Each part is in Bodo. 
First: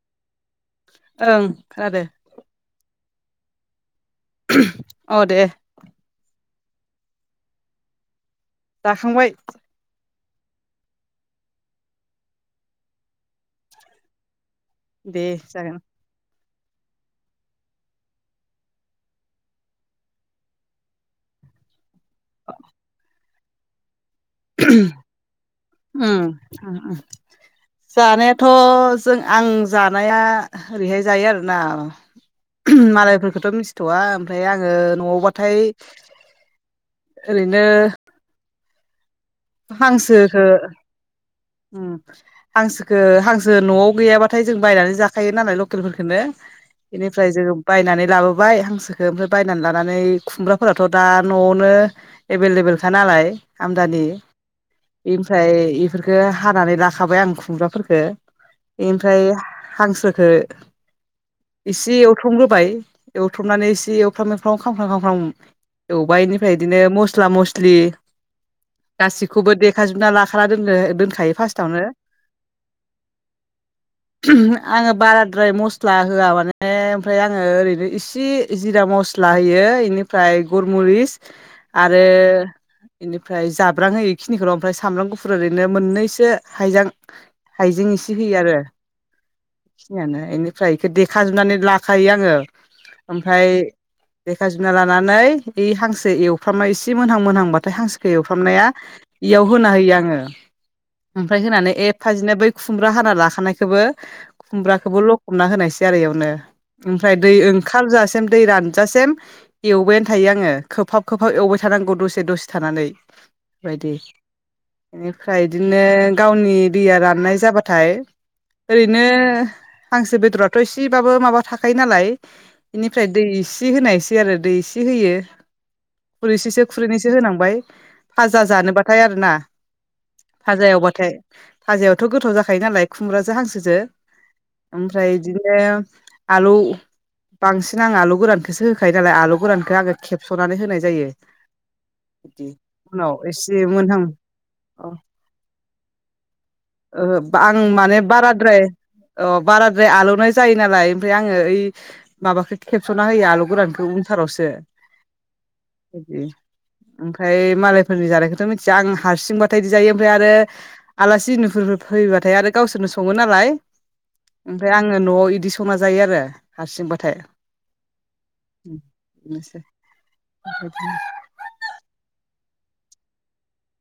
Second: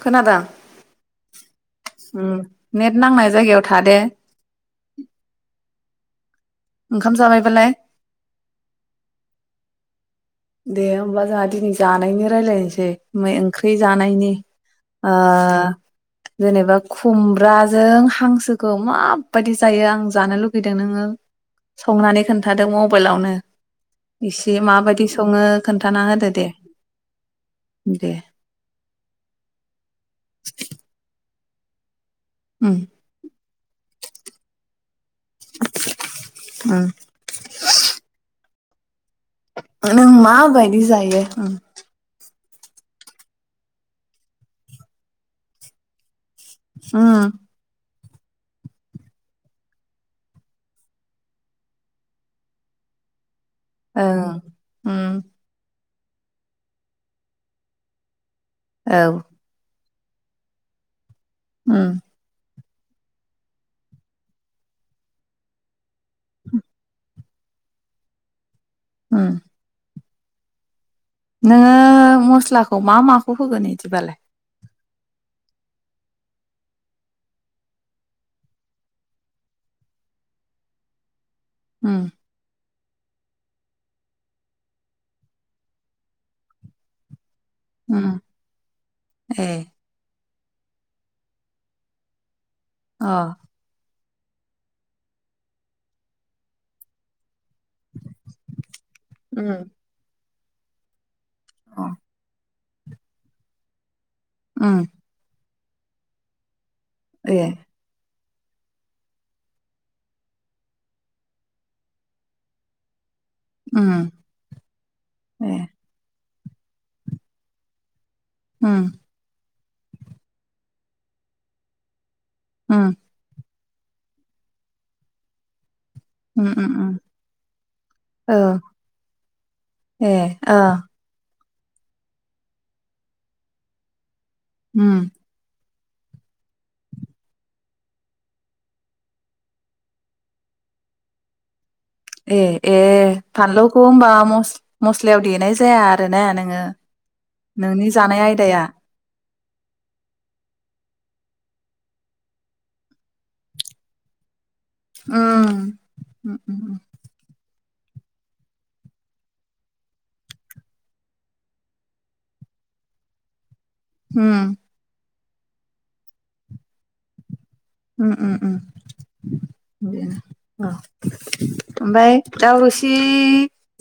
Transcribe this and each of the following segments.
खोनादों ओं खोनादो उम नेत नांनाय जायगायाव थादो अ दे ओंखाम जाबायबालाय जाखांबाय दे होमबा जोंहा दिनै जानायनि रायजलायनोसै मै ओंख्रि जानायनि ओ दे जागोन जेनेबा खुमब्राजों हांसोखौ माबायदि जायो आं जानो लुगैदों नोङो संनानै खोन्थादों मबाइलावनो एसे माबादि उम दे जानायाथ' जों आं जानाया ओरैहाय जायो बे आरो ना उम मालायफोरखौथ' मिथिथ'वा ओमफ्राय आङो न'आवबाथाय उम ओरैनो नों हांसोखो माबायदि जायो उम हांसोखो हांसो न'आव गैयाबाथाय जों बायनानै जाखायो नालाय लकेल फोरखोनो उम बेनिफ्राय जोङो बायनानै लाबोबाय हांसोखो ओमफ्राय बायनानै लानानै खुमब्राफोराथ' दा न'आवनो एभेलेबेलखा नालाय आमदानि ओं उम इमफ्राय इफोरखो हानानै लाखाबाय आं खुमब्राफोरखो औ बेमफ्राय हांसोखो उम एसे एवथ्रमग्रोबाय एवथ्रमनानै एसे एवफ्राम एवफ्राम खामफ्राम खामफ्राम एवबाइ इनिफ्राय इदिनो मस मस्ला मस्लि उम गासिखौबो देखाजोबना ला खाना दोननो दोन नोङो मस्लाखौ मा माखौ होगोन इदिबालाय आङो बाराद्राय मस्ला होआ माने ओमफ्राय आङो ओरैनो इसे जिरा मस्ला होयो बेनिफ्राय गरमुरिस उम आरो इनिफ्राय जाब ब्रां होयो खिनिखौल' ओमफ्राय सामब्राम गुफुर ओरैनो मोननैसो हाइजां हाइजें एसे होयो आरो बेखिनियानो एनि फ्राय इखौ देखाजोबनानै लाखायो आङो ओमफाय लेखा जुना लानानै इ हांसो एवफ्रामबाय एसे मोनहां मोनहांबाथाय हांसोखौ एवफ्रामना इयाव होना होयो आङो ओमफ्राय होनानै एफाजिनो बै खुमब्रा हाना लाखानायखौबो खुमब्राखौबो लखबना होनायसै [unintelligible] ओमफ्राय दै ओंखार जासि दम दै रानजासेम एवबायानो थायो आङो खोबहाब खोबहाब एवबाय थानांगौ दसे दसे थानानै बायदि इनिफ्राय इदिनो गावनि दैया राननाय जाबाथाय ओरैनो हांसो बेदरथ' एसेबाबो माबा थाखायो नालाय बिनिफ्राय दै इस सि होनायसै आरो दै इसे होयो खुरैसेसो खुरैनैसो होनांबाय फाजा जानोबाथाय आर ना फाजा एवबाथाय फाजायावथ' गोथाव जाखायो नालाय खुमब्राजो हांसोजो ओमफ्राय इदिनो आलौ बांसिन आं आलौ गोरानखौसो होखायो नालाय आलौ गोरानखौ आङो खेबस'नानै होनाय जायो। ए बिदि ए उनाव ए एसे फानलौखौ मोनहां होनबा मस मस्लायाव देनाय जाया [unintelligible] ओ बां नोंनि माने जानाय बाराद्राय आयदाया अ बाराद्राय आलौनाय जायो नालाय ओमफ्राय आङो ओइ माबाखौ खेबस'ना होयो आलौ गोरानखौ उनथारावसो उम उम ओमफ्राय मालाय नि जानाय'खथ मिथिया आं हारसिं बाथाय इदि जायो ओमफाय आरो आलासि नु फोर फैबाथाय आरो गावसोरनो सङो नालाय उम ओमफ्राय आङो न'आव इद बिदि सना जायो आरो हारसिंबाथाय उम उम उम बेनोसै बेनो अ बेबायदिनो ओमफ्राय दाउ रोसि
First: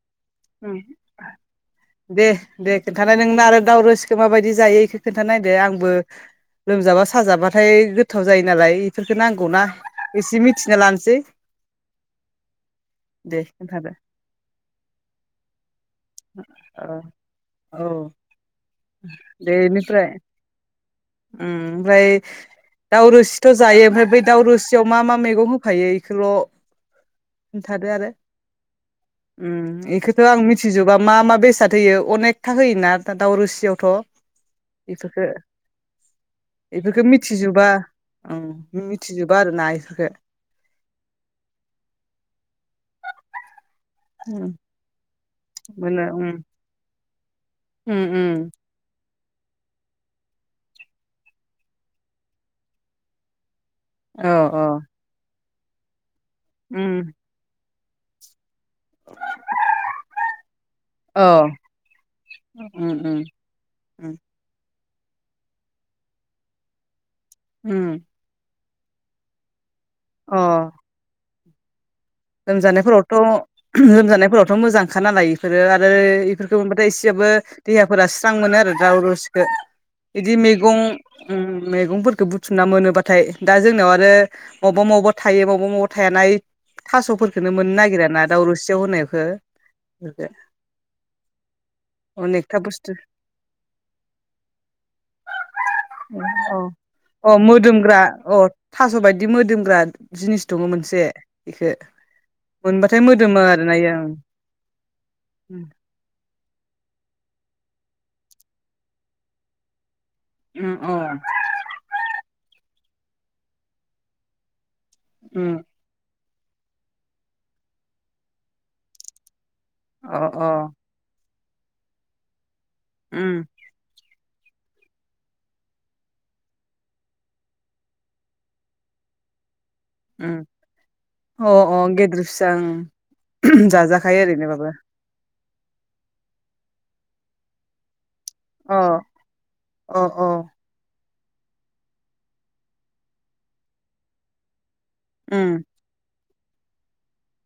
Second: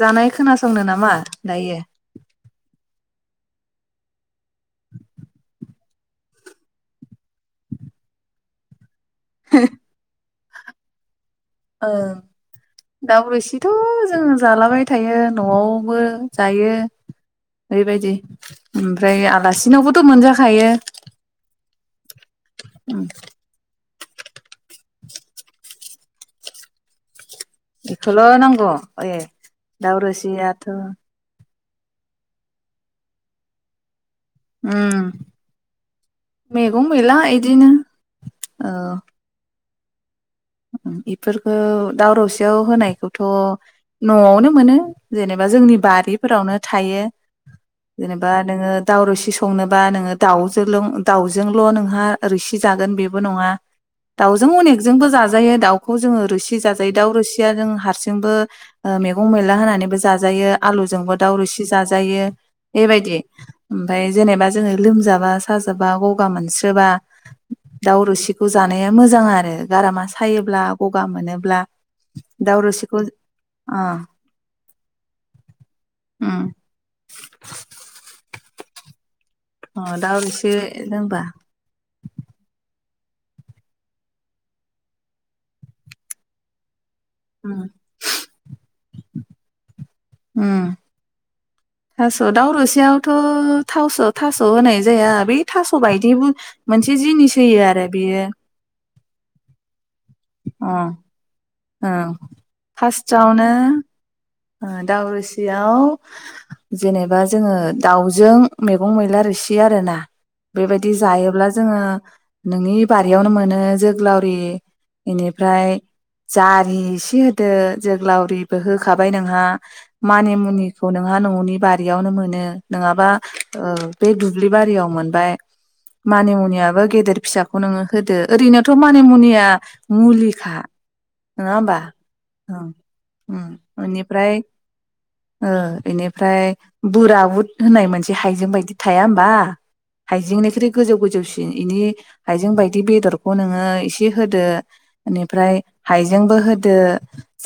जानाय खोनासंनो नामा दायो। दे दे खिन्थालाय नोंना आरो दावउरोसिखौ माबायदि जायो इखौ खोनन्थानाय दे आंबो लोमजाबा साजाबाथाय गोथाव जायो नालाय बेफोरखौ नांगौना एसे मिथिना लानोसै ओं दाउ दे रोसिथ' खोन्थादो जोङो जालाबाय थायो। न'आव बो जायो औ ओरैबायदि ओमफ्राय दे आलासिनावबोथ' बेनिफ्राय मोनजाखायो ओमफ्राय उम। दाउ रोसिथ' जायो ओमफ्राय बै दावरुस याव मा मा मैगं होफायो? खोल' इखौल' नांगौ ए दाउ रोसिया [unintelligible] बा मा मा बेसाद होयो अनेकथा होयोना दा दाउ रोसियावथ' उम इफोरखो मैगं इफोरखौ मैला मिथिजोबा इदिनो ओं औ मिथिजोबा आरोना [unintelligible] इफोरखौ दाव रसियाव होनायखौथ' न'आवनो मोनो। जेनेबा जोंनि मोनो उम बारिफोरावनो‌ थायो। उम जेनेबा उम नोङो दाव रोसि संनोबा नोङो दाउजोलों दाउजोंल' नोंहा रोसि जागोन बेबो नङा औ दाउजों औ अनेकजोंबो जा जायो दाउखौ जोङो रुसि जाजायो दाउ उम रोसिया जों हा सिंबो ओ मेगं मैला होनानैबो जाजायो आलुजोंबो औ दाउ रोसि जाजायो उम बेबायदि उम ओमफ्राय उम जेनेबा जोङो लोमजाबा साजाबा गगा मोनसोबा उम दाउ रोसिखौ जानाया मोजां आरो गारा अ सायोब्ला गगा मोनो ब्ला लोमजानायफोरावथ' लोमजानायफोरावथ' मोजांखा नालाय इफोरो आरो उम इफोरखौ मोनबाथाय एसेबाबो देहाफोरा स्रां मोनो आरो दाउ रो [unintelligible] अ दाउ इदि रोसि मेगं लोंबा ओम मेगंफोरखौ बुथुमना मोनोबा थाय दा जोंनाव आरो मवबा मवबा थायो मवबा मवबा थायाना थास'फोरखोनो उम मोननो नागिराना दाउरोसियाव होनायखो उम थास' दाव अनेकथा बुस्थु रोसियावथ' थावस' थास' होनाय जाया बै थास' बायदिबो अ मोनसे जिनिस अ होयो आरो मोदोमग्रा बेयो अ थास' बायदि जिनिस दङ अ मोनसे खो ओं मोनबाथाय मोदोमो फार्स्टआवनो आरोना इयो ओं ओ दाव रोसियाव जेनेबा जोङो दाउजों मेगं मैला रोसि आरोना उम बेबायदि अ जायोब्ला जोङो नोंनि बारियावनो मोनो जोग्लावरि उम इनिफ्राय जारि इसे होदो जोग्लावरिबो हो थाबाय नोंहा अ मानि अ मुनिखौ नोंहा न'नि बारियावनो मोनो नङाबा उम ओ बे दु दुब्लि बारियाव मोनबाय मानिमुनियाबो गेदेर फिसाखौ नोङो होदो ओरैनोथ' मानिमुनिया उम अ अ गेदेर फिसा ओं ओम उम जाजाखायो बेनिफ्राय ओरैनोबाबो ओ एनिफ्राय बोरा उद होननाय मोनसे बिदि हाइजें बायदि अ थाया होनबा अ अ हाइजेंनिख्रुइ गोजौ गोजौसि इनि हायजें बायदि बेदरखौ नोङो इसे होदो उम ओनिफ्राय हाइजेंबो हो दो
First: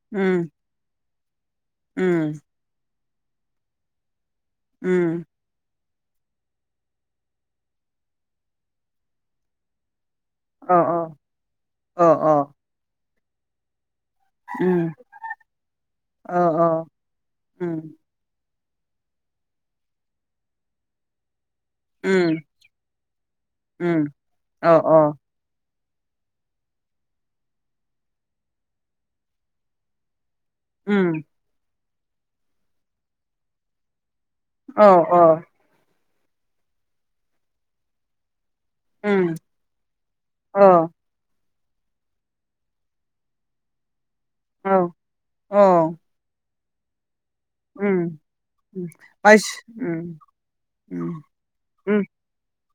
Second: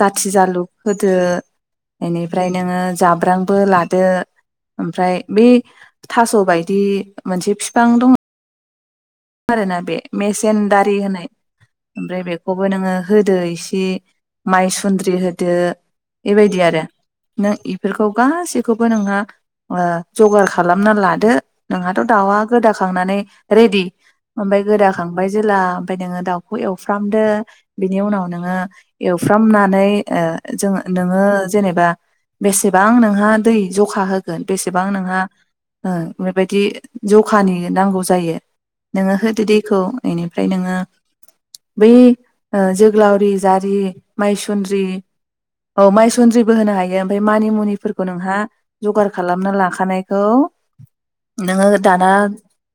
जाथि उम जालु दो उम एनिफ्राय नोङो जाब ब्रांबो लादो उम ओमफ्राय बै थास' बायदि मोनसे फिफां दङ आरो ना बेे मेसेन अ दारि होनाय अ ओमफ्राय बेखौबो नोङो होदो इसे अ माइ सुन्द्रि होदो अ बेबायदि आरो अ नों उम बेफोरखौ गासिबो खौबो नोंहा ओ जगार खालामना लादो नोंहाथ' उम दाउआ गोदाखांनानै रेडि उम ओमफाय अ अ गोदाखांबाय जेला ओमफफ्राय नोङो दाउखौ एवफ्रामदो बिनि उनाव नोङो एवफ्रामनानै ओ जोंङो नोङो उम जेनेबा बेसेबां नोंहा दै जखा हो गोन बेसेबां अ नोंहा अ ओं बेबायदि जखानि नांगौ जायो नोङो उम होदो दैखौ इनिफ्राय अ नोङो बै ओ जोगोलावरि जारि औ मायसुन्द्रि औ माइसुन्द्रि बो होनो हायो ओमफाय मानि मुनिफोरखौ उम नोंहा उम जगार माइस खालामना उम लाखानायखौ उम नोङो उम दाना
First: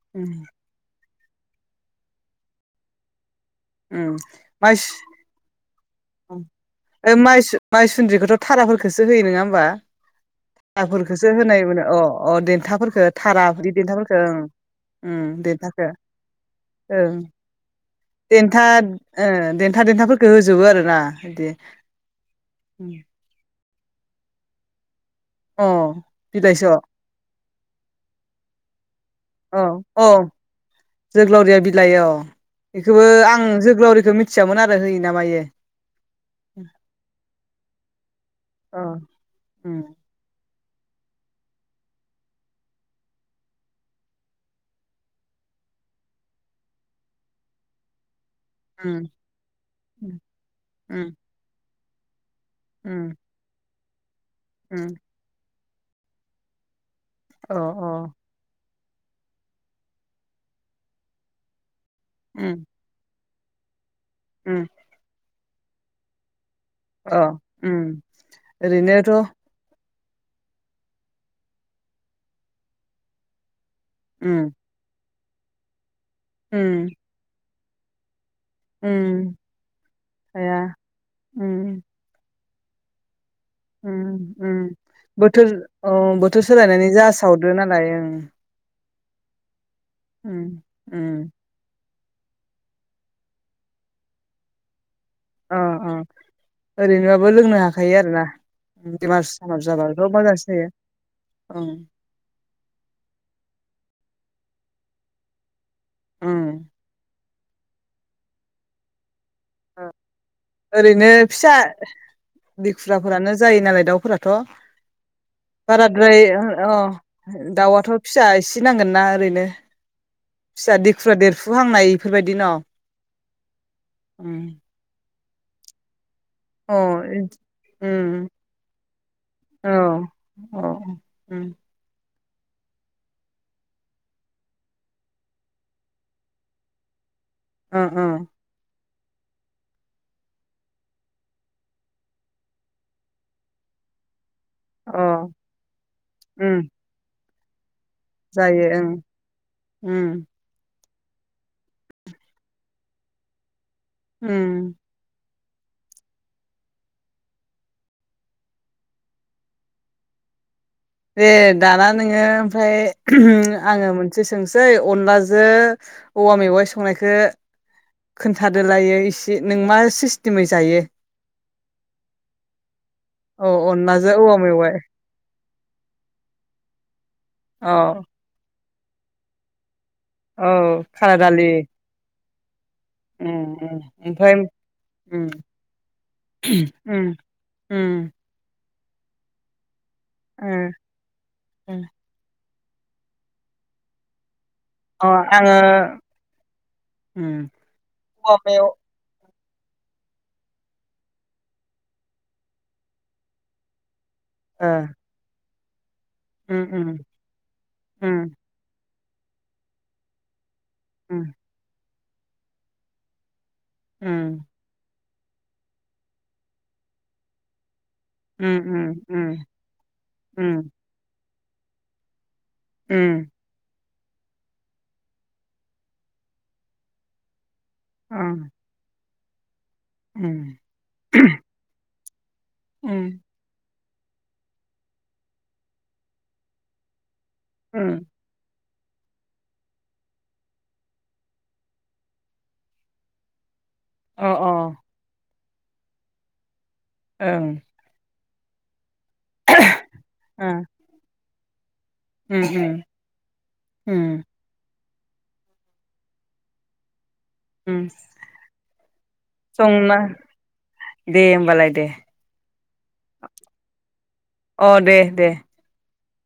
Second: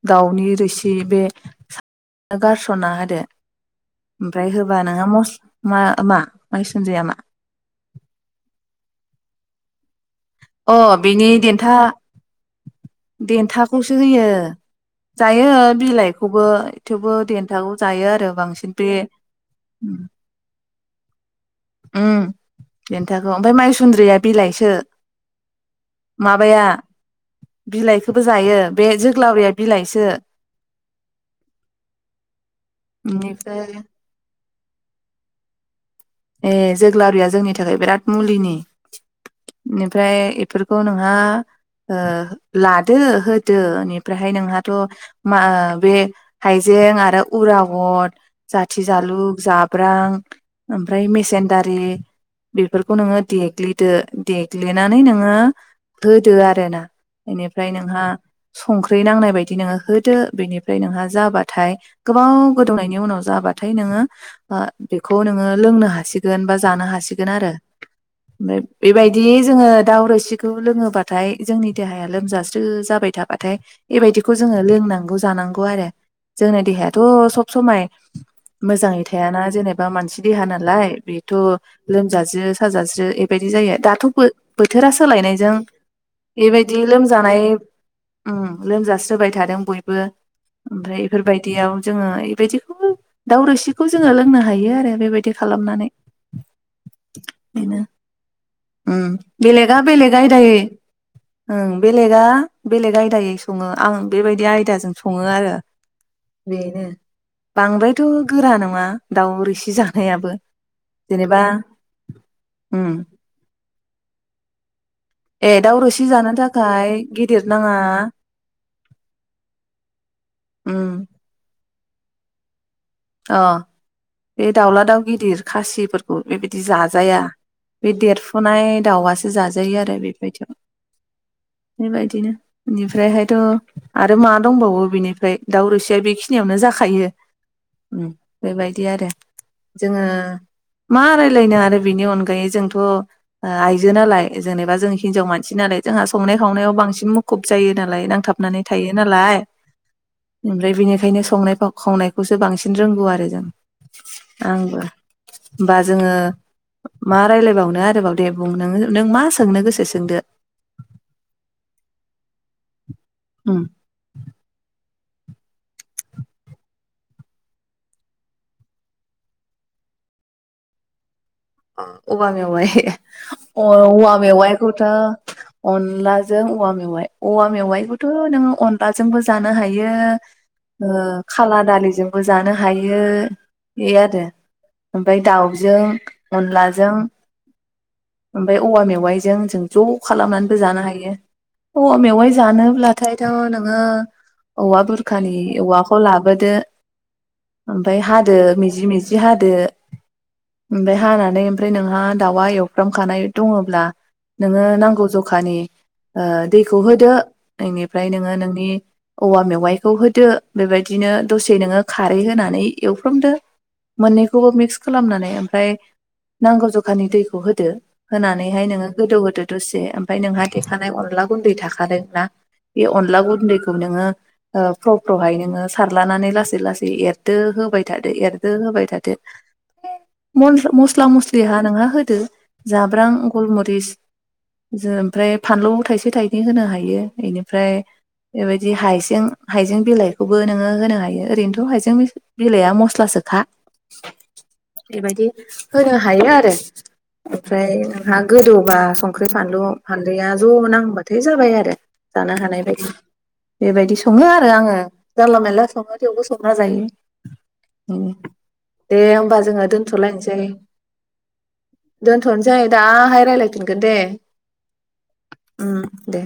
दावनि उम रोसि बे गारस'ना होदो ओमफ्राय होबा नोंहा मस मा माइसुन्द्रिया म मा माइंस माइसुन्द्रिखौथ' थाराफोरखौसो होयो नङा बा अ बिनि थाराफोखोसो होनाय देन्था मोनो अ अ देन्थाफोरफोरखो थारा बिदि देन्थाखौसो देन्थाफोरखौ होयो ओं जायो देन्थखौ बिलाइखौबो ओं थेवबो देन्थाखौ जायो आरो दन्था बांसिन बे देन्था देन्थाख होजोबो आरो आ‌ इदि उम देन्थाखौ ओमफाय माइ सुन्द्रिया बिलाइसो अ माबाया बिलाइसो बिलाइखौबो जायो बे जोग्लावरिया औ बिलाइसो औ जोग्लावरिया बिलाइ औ बेखौबो आं बेनिफ्राय जोग्लावरिखौ मिथि मिथियामोन आरो होयो ना मायो ए जोग्लावरिया जोंनि थाखाय बिराद मुलिनि अ उम बेनिफ्राय बेफोरखौ नोंहा ओ लादो होदो ओनिफ्रायहाय नोंहाथ' मा बे हायजें आरो उरावद जाथि उम जालु जाब्रां उम ओफ्राय मसेन दा दारि बेफोरखौ उम नोङो देग्लि दो उम देग्लिनानै नोङो होदो आरो ना अ एनिफ्राय नोंहा संख्रि नांनाय बायदि नोङो होदो बेनिफ्राय नोंहा जाबाथाय गोबाव उम गोदौनायनि उनाव जाबाथाय नोङो उम आ बेखौ नोङो लोंनो हासिगोन बा जानो अ हासिगोन आरो उम ओमफ्राय ओरैनोथ' बेबायदि जोङो दाउ रोसिखौ लोङोबाथाय जोंनि देहाया लोमजास्रो जाबाय थाबाथाय बेबायदिखौ उम जोङो लोंनांगौ जानांगौ आरो जोंनि उम देहायाथ' सब समाय मोजाङै उम थायाना जेनेबा मानसि हाया नालाय बेथ' उम लोमजा जो साजास्रो बेबायदि जायो दाथ' उम उम बोथोरा बोथोर सोलायनायजों औ बोथोर बेबायदि सोलायनानै जा लोमजानाय सावदो नालाय ओं उम लोमजा होबाय थादों बयबो बो उम ओमफ्राय उम एफोरबायदियाव जोङो एबायदिखौ दावरोसिखौ जोङो लोंनो हायो आरो बेबायदि बिदि अ खालामनानै अ ओरैनोबाबो लोंनो बेनो हाखायो आरोना उम बेमार सामार बेलेगा जाबाथ' बेलेग मोजांसो आयदायै जायो ओं बेलेगा बेलेग आयदायै सङो आं बेबायदि आयदाजों सङो आरो ओं बेनो बांद्रायथ' गोरा नङा दाउ रोसि जा ओरैनो फिसा उम देखुरफोरानो जायो नालाय दाउफोराथ' ए दाउ रोसि बाराद्राय जानो अ थाखाय गिदिर नाङा दाउआथ' फिसा एसे बि नांगोनना ओरैनो फिसा उम देखुरा देरफुहांनाय बेफोरबायदि न'? अ उम बे दाउला दउ गिदिर खासि बेबायदि औ जाजाया बे उम देरफुनाय दाउआसो जाजायो आरो बेबायदियाव बेबायदिनो बेनिफ्रायहायथ' आरो मा दंबावो बिनिफ्राय दाउरोसिया बेखिनियावनो जाखायो ओ उम ओ बेबायदि आरो जोङो मा रायलायनो आरो बिनि अनगायै जोंथ' ओ आइजो नालाय जेनेबा जों अ हिनजाव मानसि नालाय जोंहा संनाय उम खावनायाव बांसिन मुख खुब जायो नालाय नांथाबनानै जायो थायो ओं नालाय उम ओफ्राय बिनि ओंखायनो संनाय खावनायखौ बो बांसिन रोंगौ आरो जों उम आंबो होमबा जोङो मा रायजलायबावनो आरोबाव दे बुं नो नों मा सोंनो गोसो सोंदो। दे दाना नोङो ओमफ्राय उम आङो मोनसे सोंसै अनलाजों औवा मेवाइ संनायखौ खोन्थादोलायो इसे नों मा सिस्टेमै जायो। औवा मेवाइ औ अनलाजों औवा मेवाइ मेवाइखौथ' अनलाजों औवा मेवाइ औवा औ मेवाइखौथ' नोङो अन बाजोंबो जानो हायो। हायो औ ओ दालि खाला दालिजोंबो बो जानो हायो उम उम बे आरो ओमफ्राय ओमफाय उम दाउजों अनलाजों उम ओमफाय औवा मेवाइजों जों ज' खालामनानैबो जानो हायो औवा मेवाय जानो ब्लाथायथ' नोङो औवा ओ अ बुरखानि आङो औवाखौ लाबोदो ओमफाय औवा हादो मेव मिजि मिजि हादो दो ओम हानानै ओमफ्राय नोंहा दाउआ एवफ्रामखानाय दङब्ला नोङो ओ नांगौ जखानि ओ उम दैखौ उम होदो इनिफ्राय उम नोङो नोंनि औवा मेवाइखौ होदो बेबायदिनो उम दसे नोङो खारै होनानै एवफ्रामदो उम मोननैखौबो मिक्स खालामनानै ओमफाय नांगौ जखानि दैखौ होदो होनानैहाय नोङो उम गोदौ उम गोदो दुसे ओमफाय नोंहा उम उम देखानाय अनला गुन्दै थाखादों ना बे अनला उम गुन्दैखौ नोङो ओ फ्र फ्र हाय‌ नोङो सारलानानै लासै लासै एरदोब होबाय थादो उम एरदो होबाय थादो उम मन मस मस्ला मसलि होनाङा मा होदो जाब्रां उम गलमरिस जो ओमफ्राय फानलु थाइसे थाइनै होनो हायो बेनिफ्राय उम बेबायदि जि हाइजें हाइजें बिलाइखौबो नोङो होनो हायो ओरैनोथ' हाइजें बिलाइआ मस्लासोखा अ अ ओं बिबादि [inaudible] होनो हायो आरो ओ ओफ्राय नोंहा गोदौबा सं संख्रि फानलु हालदैया ज' नांबाथाय जाबाय आरो जानो उम हानाय उम बायदि बेबायदि उम सङो आरो आङो जानला मोनला सङो थेवबो संना जायो उम दे होमबा जोङो संना दोनथ'लायनोसै दे होमबालाय दे दोनथ'नोसै दाहाय रायजलायफिनगोन दे अ दे दे उम ओम दे